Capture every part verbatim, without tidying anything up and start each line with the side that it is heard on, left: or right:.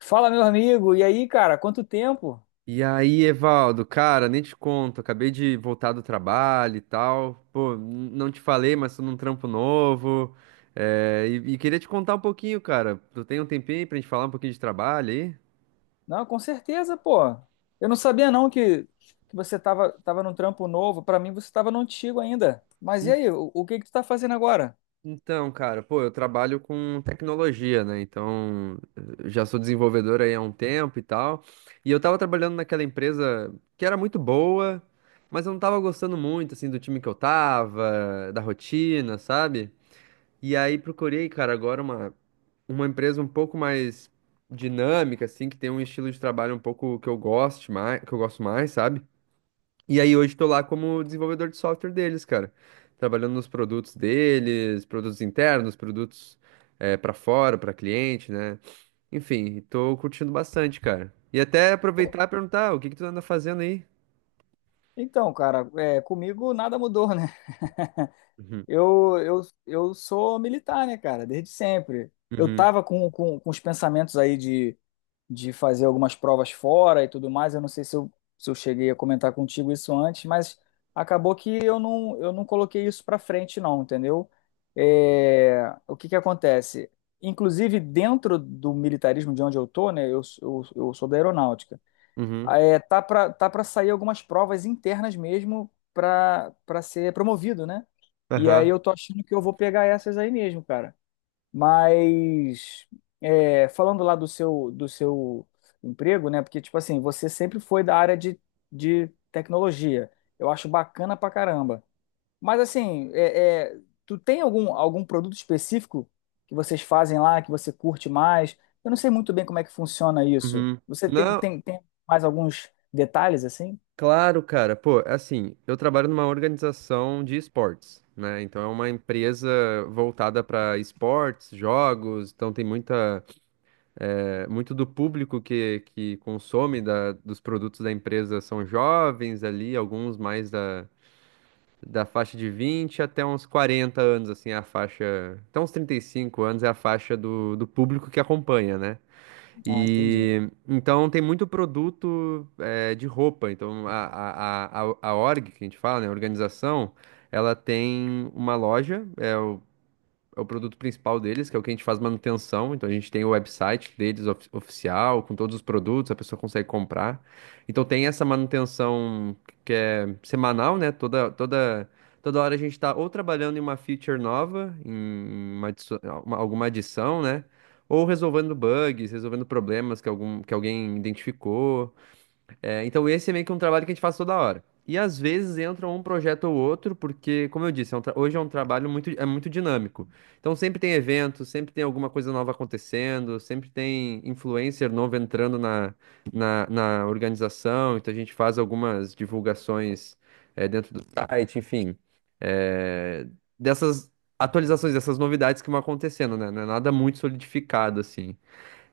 left: Fala, meu amigo. E aí, cara, quanto tempo?
right: E aí, Evaldo, cara, nem te conto, acabei de voltar do trabalho e tal. Pô, n- não te falei, mas tô num trampo novo. É, e, e queria te contar um pouquinho, cara. Tu tem um tempinho aí pra gente falar um pouquinho de trabalho aí?
left: Não, com certeza, pô. Eu não sabia não que, que você tava, tava num trampo novo. Pra mim, você tava no antigo ainda. Mas e
right: En-
left: aí, o, o que que tu tá fazendo agora?
right: Então, cara, pô, eu trabalho com tecnologia, né? Então, eu já sou desenvolvedor aí há um tempo e tal. E eu tava trabalhando naquela empresa que era muito boa, mas eu não tava gostando muito, assim, do time que eu tava, da rotina, sabe? E aí procurei, cara, agora uma, uma empresa um pouco mais dinâmica, assim, que tem um estilo de trabalho um pouco que eu goste mais, que eu gosto mais, sabe? E aí hoje tô lá como desenvolvedor de software deles, cara. Trabalhando nos produtos deles, produtos internos, produtos é, para fora, para cliente, né? Enfim, tô curtindo bastante, cara. E até aproveitar
left: Pô,
right: e perguntar, "Ah, o que que tu anda fazendo aí?"
left: Então, cara, é, comigo nada mudou, né?
right: Uhum,
left: Eu, eu, eu sou militar, né, cara, desde sempre. Eu
right: uhum,
left: tava com, com, com os pensamentos aí de fazer algumas provas fora e tudo mais. Eu não sei se eu, se eu cheguei a comentar contigo isso antes, mas acabou que eu não, eu não coloquei isso para frente, não, entendeu? É, o que que acontece? Inclusive, dentro do militarismo de onde eu tô, né? Eu, eu, eu sou da aeronáutica.
right: uhum,
left: É, tá para tá para sair algumas provas internas mesmo para para ser promovido, né? E aí
right: aham,
left: eu tô achando que eu vou pegar essas aí mesmo, cara. Mas é, falando lá do seu do seu emprego, né? Porque tipo assim, você sempre foi da área de, de tecnologia. Eu acho bacana pra caramba. Mas assim, é, é, tu tem algum algum produto específico que vocês fazem lá que você curte mais? Eu não sei muito bem como é que funciona isso.
right: uhum.
left: Você tem
right: Não,
left: tem, tem mais alguns detalhes assim?
right: claro, cara. Pô, assim, eu trabalho numa organização de esportes, né? Então é uma empresa voltada para esportes, jogos, então tem muita, é, muito do público que, que consome da- dos produtos da empresa são jovens ali, alguns mais da, da faixa de vinte até uns quarenta anos, assim, é a faixa. Até uns trinta e cinco anos é a faixa do, do público que acompanha, né?
left: Ah, entendi.
right: E então tem muito produto eh, de roupa. Então a, a, a, a a org que a gente fala, né, a organização, ela tem uma loja, é o produto principal deles, que é o que a gente faz manutenção. Então a gente tem o website deles ofi- oficial, com todos os produtos, a pessoa consegue comprar. Então tem essa manutenção que é semanal, né? Toda, toda, toda hora a gente está ou trabalhando em uma feature nova, em uma adiço- uma- alguma adição, né? Ou resolvendo bugs, resolvendo problemas que algum, que alguém identificou. É, então esse é meio que um trabalho que a gente faz toda hora. E às vezes entra um projeto ou outro, porque, como eu disse, é um tra- hoje é um trabalho muito, é muito dinâmico. Então sempre tem evento, sempre tem alguma coisa nova acontecendo, sempre tem influencer novo entrando na, na, na organização. Então a gente faz algumas divulgações, é, dentro do site, enfim. É, dessas atualizações, dessas novidades que vão acontecendo, né? Não é nada muito solidificado, assim.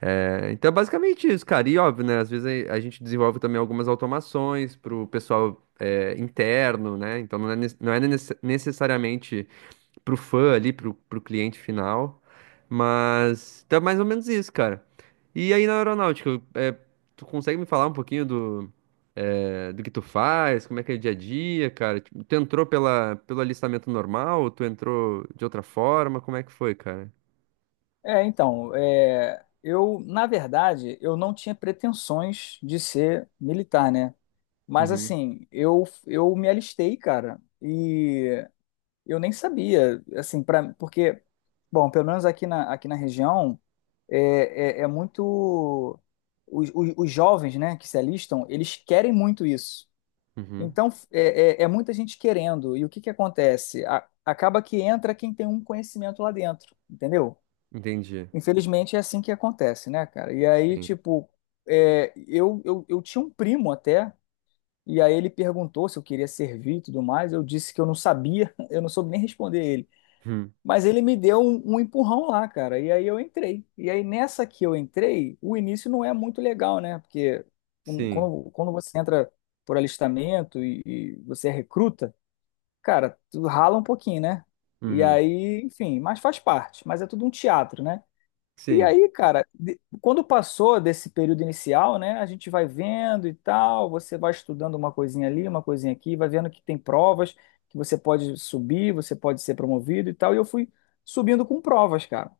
right: É, então é basicamente isso, cara. E óbvio, né? Às vezes a, a gente desenvolve também algumas automações para o pessoal é, interno, né? Então não é, nes- não é nece- necessariamente para o fã ali, para o cliente final. Mas então é mais ou menos isso, cara. E aí na aeronáutica, é, tu consegue me falar um pouquinho do, é, do que tu faz? Como é que é o dia a dia, cara? Tipo, tu entrou pela, pelo alistamento normal? Ou tu entrou de outra forma? Como é que foi, cara?
left: É, então, é, eu, na verdade, eu não tinha pretensões de ser militar, né? Mas
right: Uhum,
left: assim, eu eu me alistei, cara, e eu nem sabia, assim, para porque, bom, pelo menos aqui na, aqui na região é, é, é muito os, os, os jovens, né, que se alistam, eles querem muito isso.
right: uhum,
left: Então é, é, é muita gente querendo. E o que que acontece? A- acaba que entra quem tem um conhecimento lá dentro, entendeu?
right: entendi.
left: Infelizmente é assim que acontece, né, cara? E aí,
right: Sim.
left: tipo, é, eu, eu, eu tinha um primo até. E aí ele perguntou se eu queria servir e tudo mais. Eu disse que eu não sabia, eu não soube nem responder ele.
right: Hum,
left: Mas ele me deu um, um empurrão lá, cara. E aí eu entrei. E aí nessa que eu entrei, o início não é muito legal, né? Porque um,
right: sim.
left: quando, quando você entra por alistamento e, e você é recruta, cara, tu rala um pouquinho, né? E
right: Uhum.
left: aí, enfim, mas faz parte. Mas é tudo um teatro, né? E
right: Sim,
left: aí, cara, de- quando passou desse período inicial, né, a gente vai vendo e tal, você vai estudando uma coisinha ali, uma coisinha aqui, vai vendo que tem provas, que você pode subir, você pode ser promovido e tal, e eu fui subindo com provas, cara.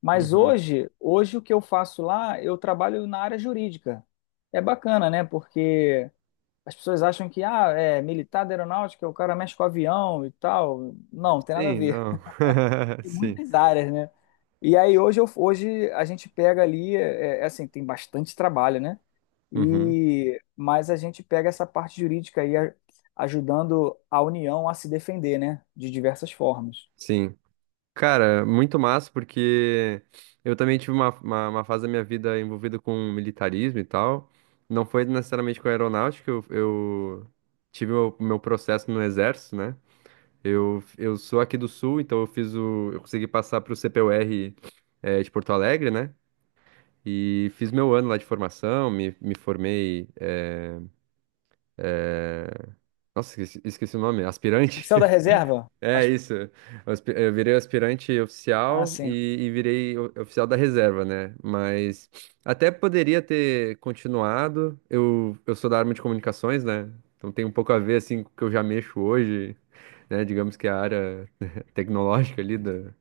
left: Mas
right: Uhum.
left: hoje, hoje o que eu faço lá, eu trabalho na área jurídica. É bacana, né, porque as pessoas acham que, ah, é militar da aeronáutica, o cara mexe com avião e tal. Não, tem nada a
right: Sim,
left: ver.
right: não.
left: Tem
right: Sim.
left: muitas áreas, né? E aí hoje, eu, hoje a gente pega ali, é, é assim, tem bastante trabalho, né?
right: Uhum.
left: E, mas a gente pega essa parte jurídica aí a- ajudando a União a se defender, né? De diversas formas.
right: Sim. Cara, muito massa, porque eu também tive uma, uma, uma fase da minha vida envolvida com militarismo e tal. Não foi necessariamente com aeronáutica, eu, eu tive o meu processo no exército, né? Eu, eu sou aqui do sul, então eu fiz o, eu consegui passar para o C P U R, eh, de Porto Alegre, né? E fiz meu ano lá de formação, me, me formei. Nossa, esqueci, esqueci o nome. Aspirante?
left: Oficial da reserva?
right: É
left: As-
right: isso. Eu aspi- eu virei aspirante
left: Ah,
right: oficial
left: sim.
right: e, e virei o- oficial da reserva, né? Mas até poderia ter continuado. Eu, eu sou da arma de comunicações, né? Então tem um pouco a ver, assim, com o que eu já mexo hoje, né? Digamos que é a área tecnológica ali do,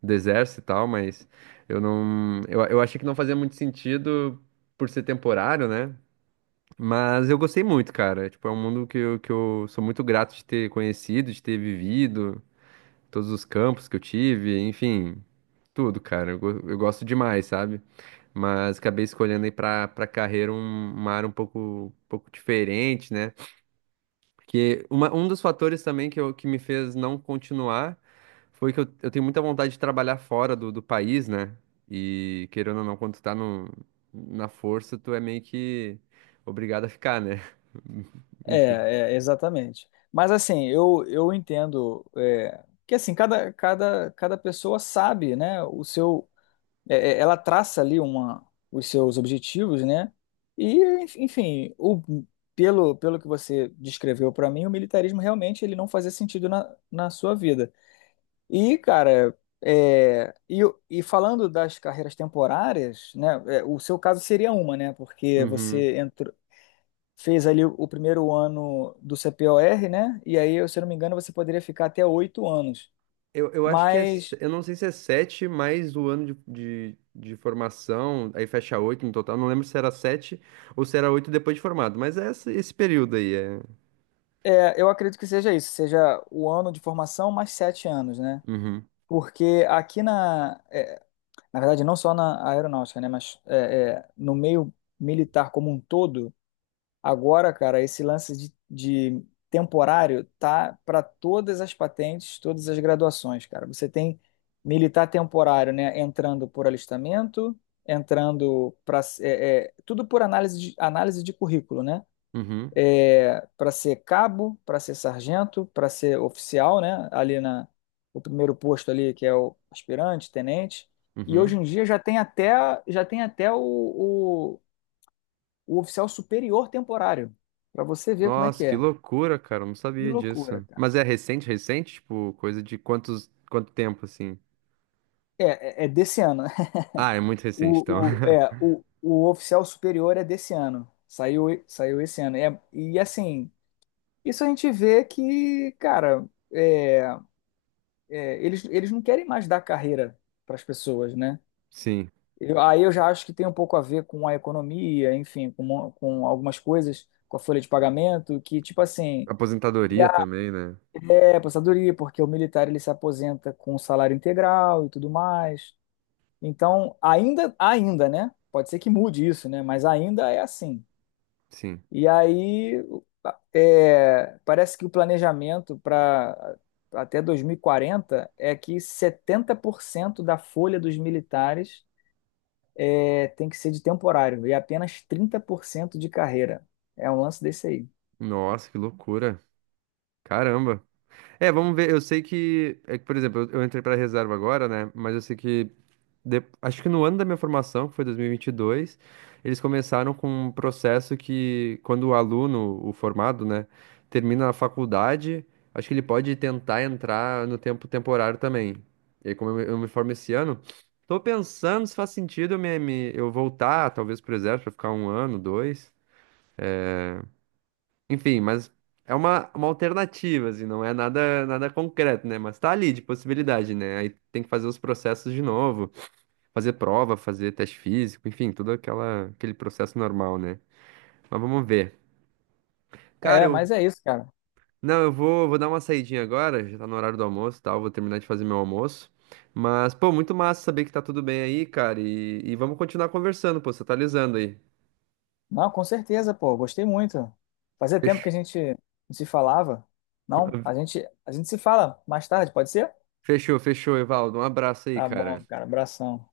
right: do exército e tal, mas eu não... Eu, eu achei que não fazia muito sentido por ser temporário, né? Mas eu gostei muito, cara. Tipo, é um mundo que eu, que eu sou muito grato de ter conhecido, de ter vivido, todos os campos que eu tive, enfim, tudo, cara. Eu, go- eu gosto demais, sabe? Mas acabei escolhendo aí pra, pra carreira um- uma área um pouco, um pouco diferente, né? Que uma- um dos fatores também que, eu, que me fez não continuar foi que eu, eu tenho muita vontade de trabalhar fora do, do país, né? E querendo ou não, quando tu tá no, na força, tu é meio que obrigado a ficar, né? Enfim.
left: É, é, exatamente. Mas assim, eu, eu entendo é, que assim, cada, cada, cada pessoa sabe, né, o seu, é, é, ela traça ali uma, os seus objetivos, né? E, enfim, o, pelo, pelo que você descreveu para mim, o militarismo realmente ele não fazia sentido na, na sua vida. E, cara, é, e, e falando das carreiras temporárias, né? É, o seu caso seria uma, né? Porque
right: Uhum.
left: você entrou, fez ali o primeiro ano do C P O R, né? E aí, se eu não me engano, você poderia ficar até oito anos.
right: Eu, eu acho que é.
left: Mas
right: se- Eu não sei se é sete mais o ano de, de, de formação, aí fecha oito no total. Não lembro se era sete ou se era oito depois de formado, mas é esse, esse período aí. É...
left: É, eu acredito que seja isso, seja o ano de formação mais sete anos, né?
right: Uhum,
left: Porque aqui na, é, na verdade, não só na aeronáutica, né? Mas é, é, no meio militar como um todo, agora, cara, esse lance de, de temporário tá para todas as patentes, todas as graduações, cara. Você tem militar temporário, né? Entrando por alistamento, entrando para tudo por análise de, análise de currículo, né?
right: uhum,
left: Para ser cabo, para ser sargento, para ser oficial, né? Ali na O primeiro posto ali que é o aspirante, tenente. E hoje
right: uhum.
left: em dia já tem até já tem até o, o, o oficial superior temporário, para você ver como é
right: Nossa,
left: que
right: que
left: é.
right: loucura, cara. Eu não
left: Que
right: sabia
left: loucura,
right: disso.
left: cara.
right: Mas é recente, recente? Tipo, coisa de quantos, quanto tempo, assim?
left: É, é, é desse ano.
right: Ah, é muito recente, então.
left: O, o, é, o, o oficial superior é desse ano. Saiu, saiu esse ano. É, e assim, isso a gente vê que, cara, é, é, eles, eles não querem mais dar carreira para as pessoas, né?
right: Sim.
left: Eu- aí eu já acho que tem um pouco a ver com a economia, enfim, com, mo- com algumas coisas, com a folha de pagamento, que tipo assim, e
right: Aposentadoria
left: a,
right: também, né?
left: é aposentadoria, porque o militar ele se aposenta com um salário integral e tudo mais. Então, ainda, ainda, né? Pode ser que mude isso, né? Mas ainda é assim.
right: Sim.
left: E aí, é, parece que o planejamento para até dois mil e quarenta é que setenta por cento da folha dos militares é, tem que ser de temporário e apenas trinta por cento de carreira. É um lance desse aí.
right: Nossa, que loucura. Caramba. É, vamos ver. Eu sei que, é que, por exemplo, eu eu entrei pra reserva agora, né? Mas eu sei que de- acho que no ano da minha formação, que foi dois mil e vinte e dois, eles começaram com um processo que, quando o aluno, o formado, né, termina a faculdade, acho que ele pode tentar entrar no tempo temporário também. E aí, como eu, me eu me formo esse ano, tô pensando se faz sentido eu, me, me- eu voltar, talvez, pro exército, pra ficar um ano, dois. Enfim, mas é uma, uma alternativa, assim, não é nada, nada concreto, né? Mas tá ali de possibilidade, né? Aí tem que fazer os processos de novo, fazer prova, fazer teste físico, enfim, todo aquela, aquele processo normal, né? Mas vamos ver. Cara,
left: É,
right: eu,
left: mas é isso, cara.
right: não, eu vou, vou dar uma saidinha agora, já tá no horário do almoço e tal, vou terminar de fazer meu almoço. Mas, pô, muito massa saber que tá tudo bem aí, cara, e, e vamos continuar conversando, pô, você tá alisando aí.
left: Não, com certeza, pô, gostei muito. Fazia tempo que
right: Fech-
left: a gente não se falava. Não, a gente, a gente se fala mais tarde, pode ser?
right: Fechou, fechou, Evaldo, um abraço aí,
left: Tá bom,
right: cara.
left: cara, abração.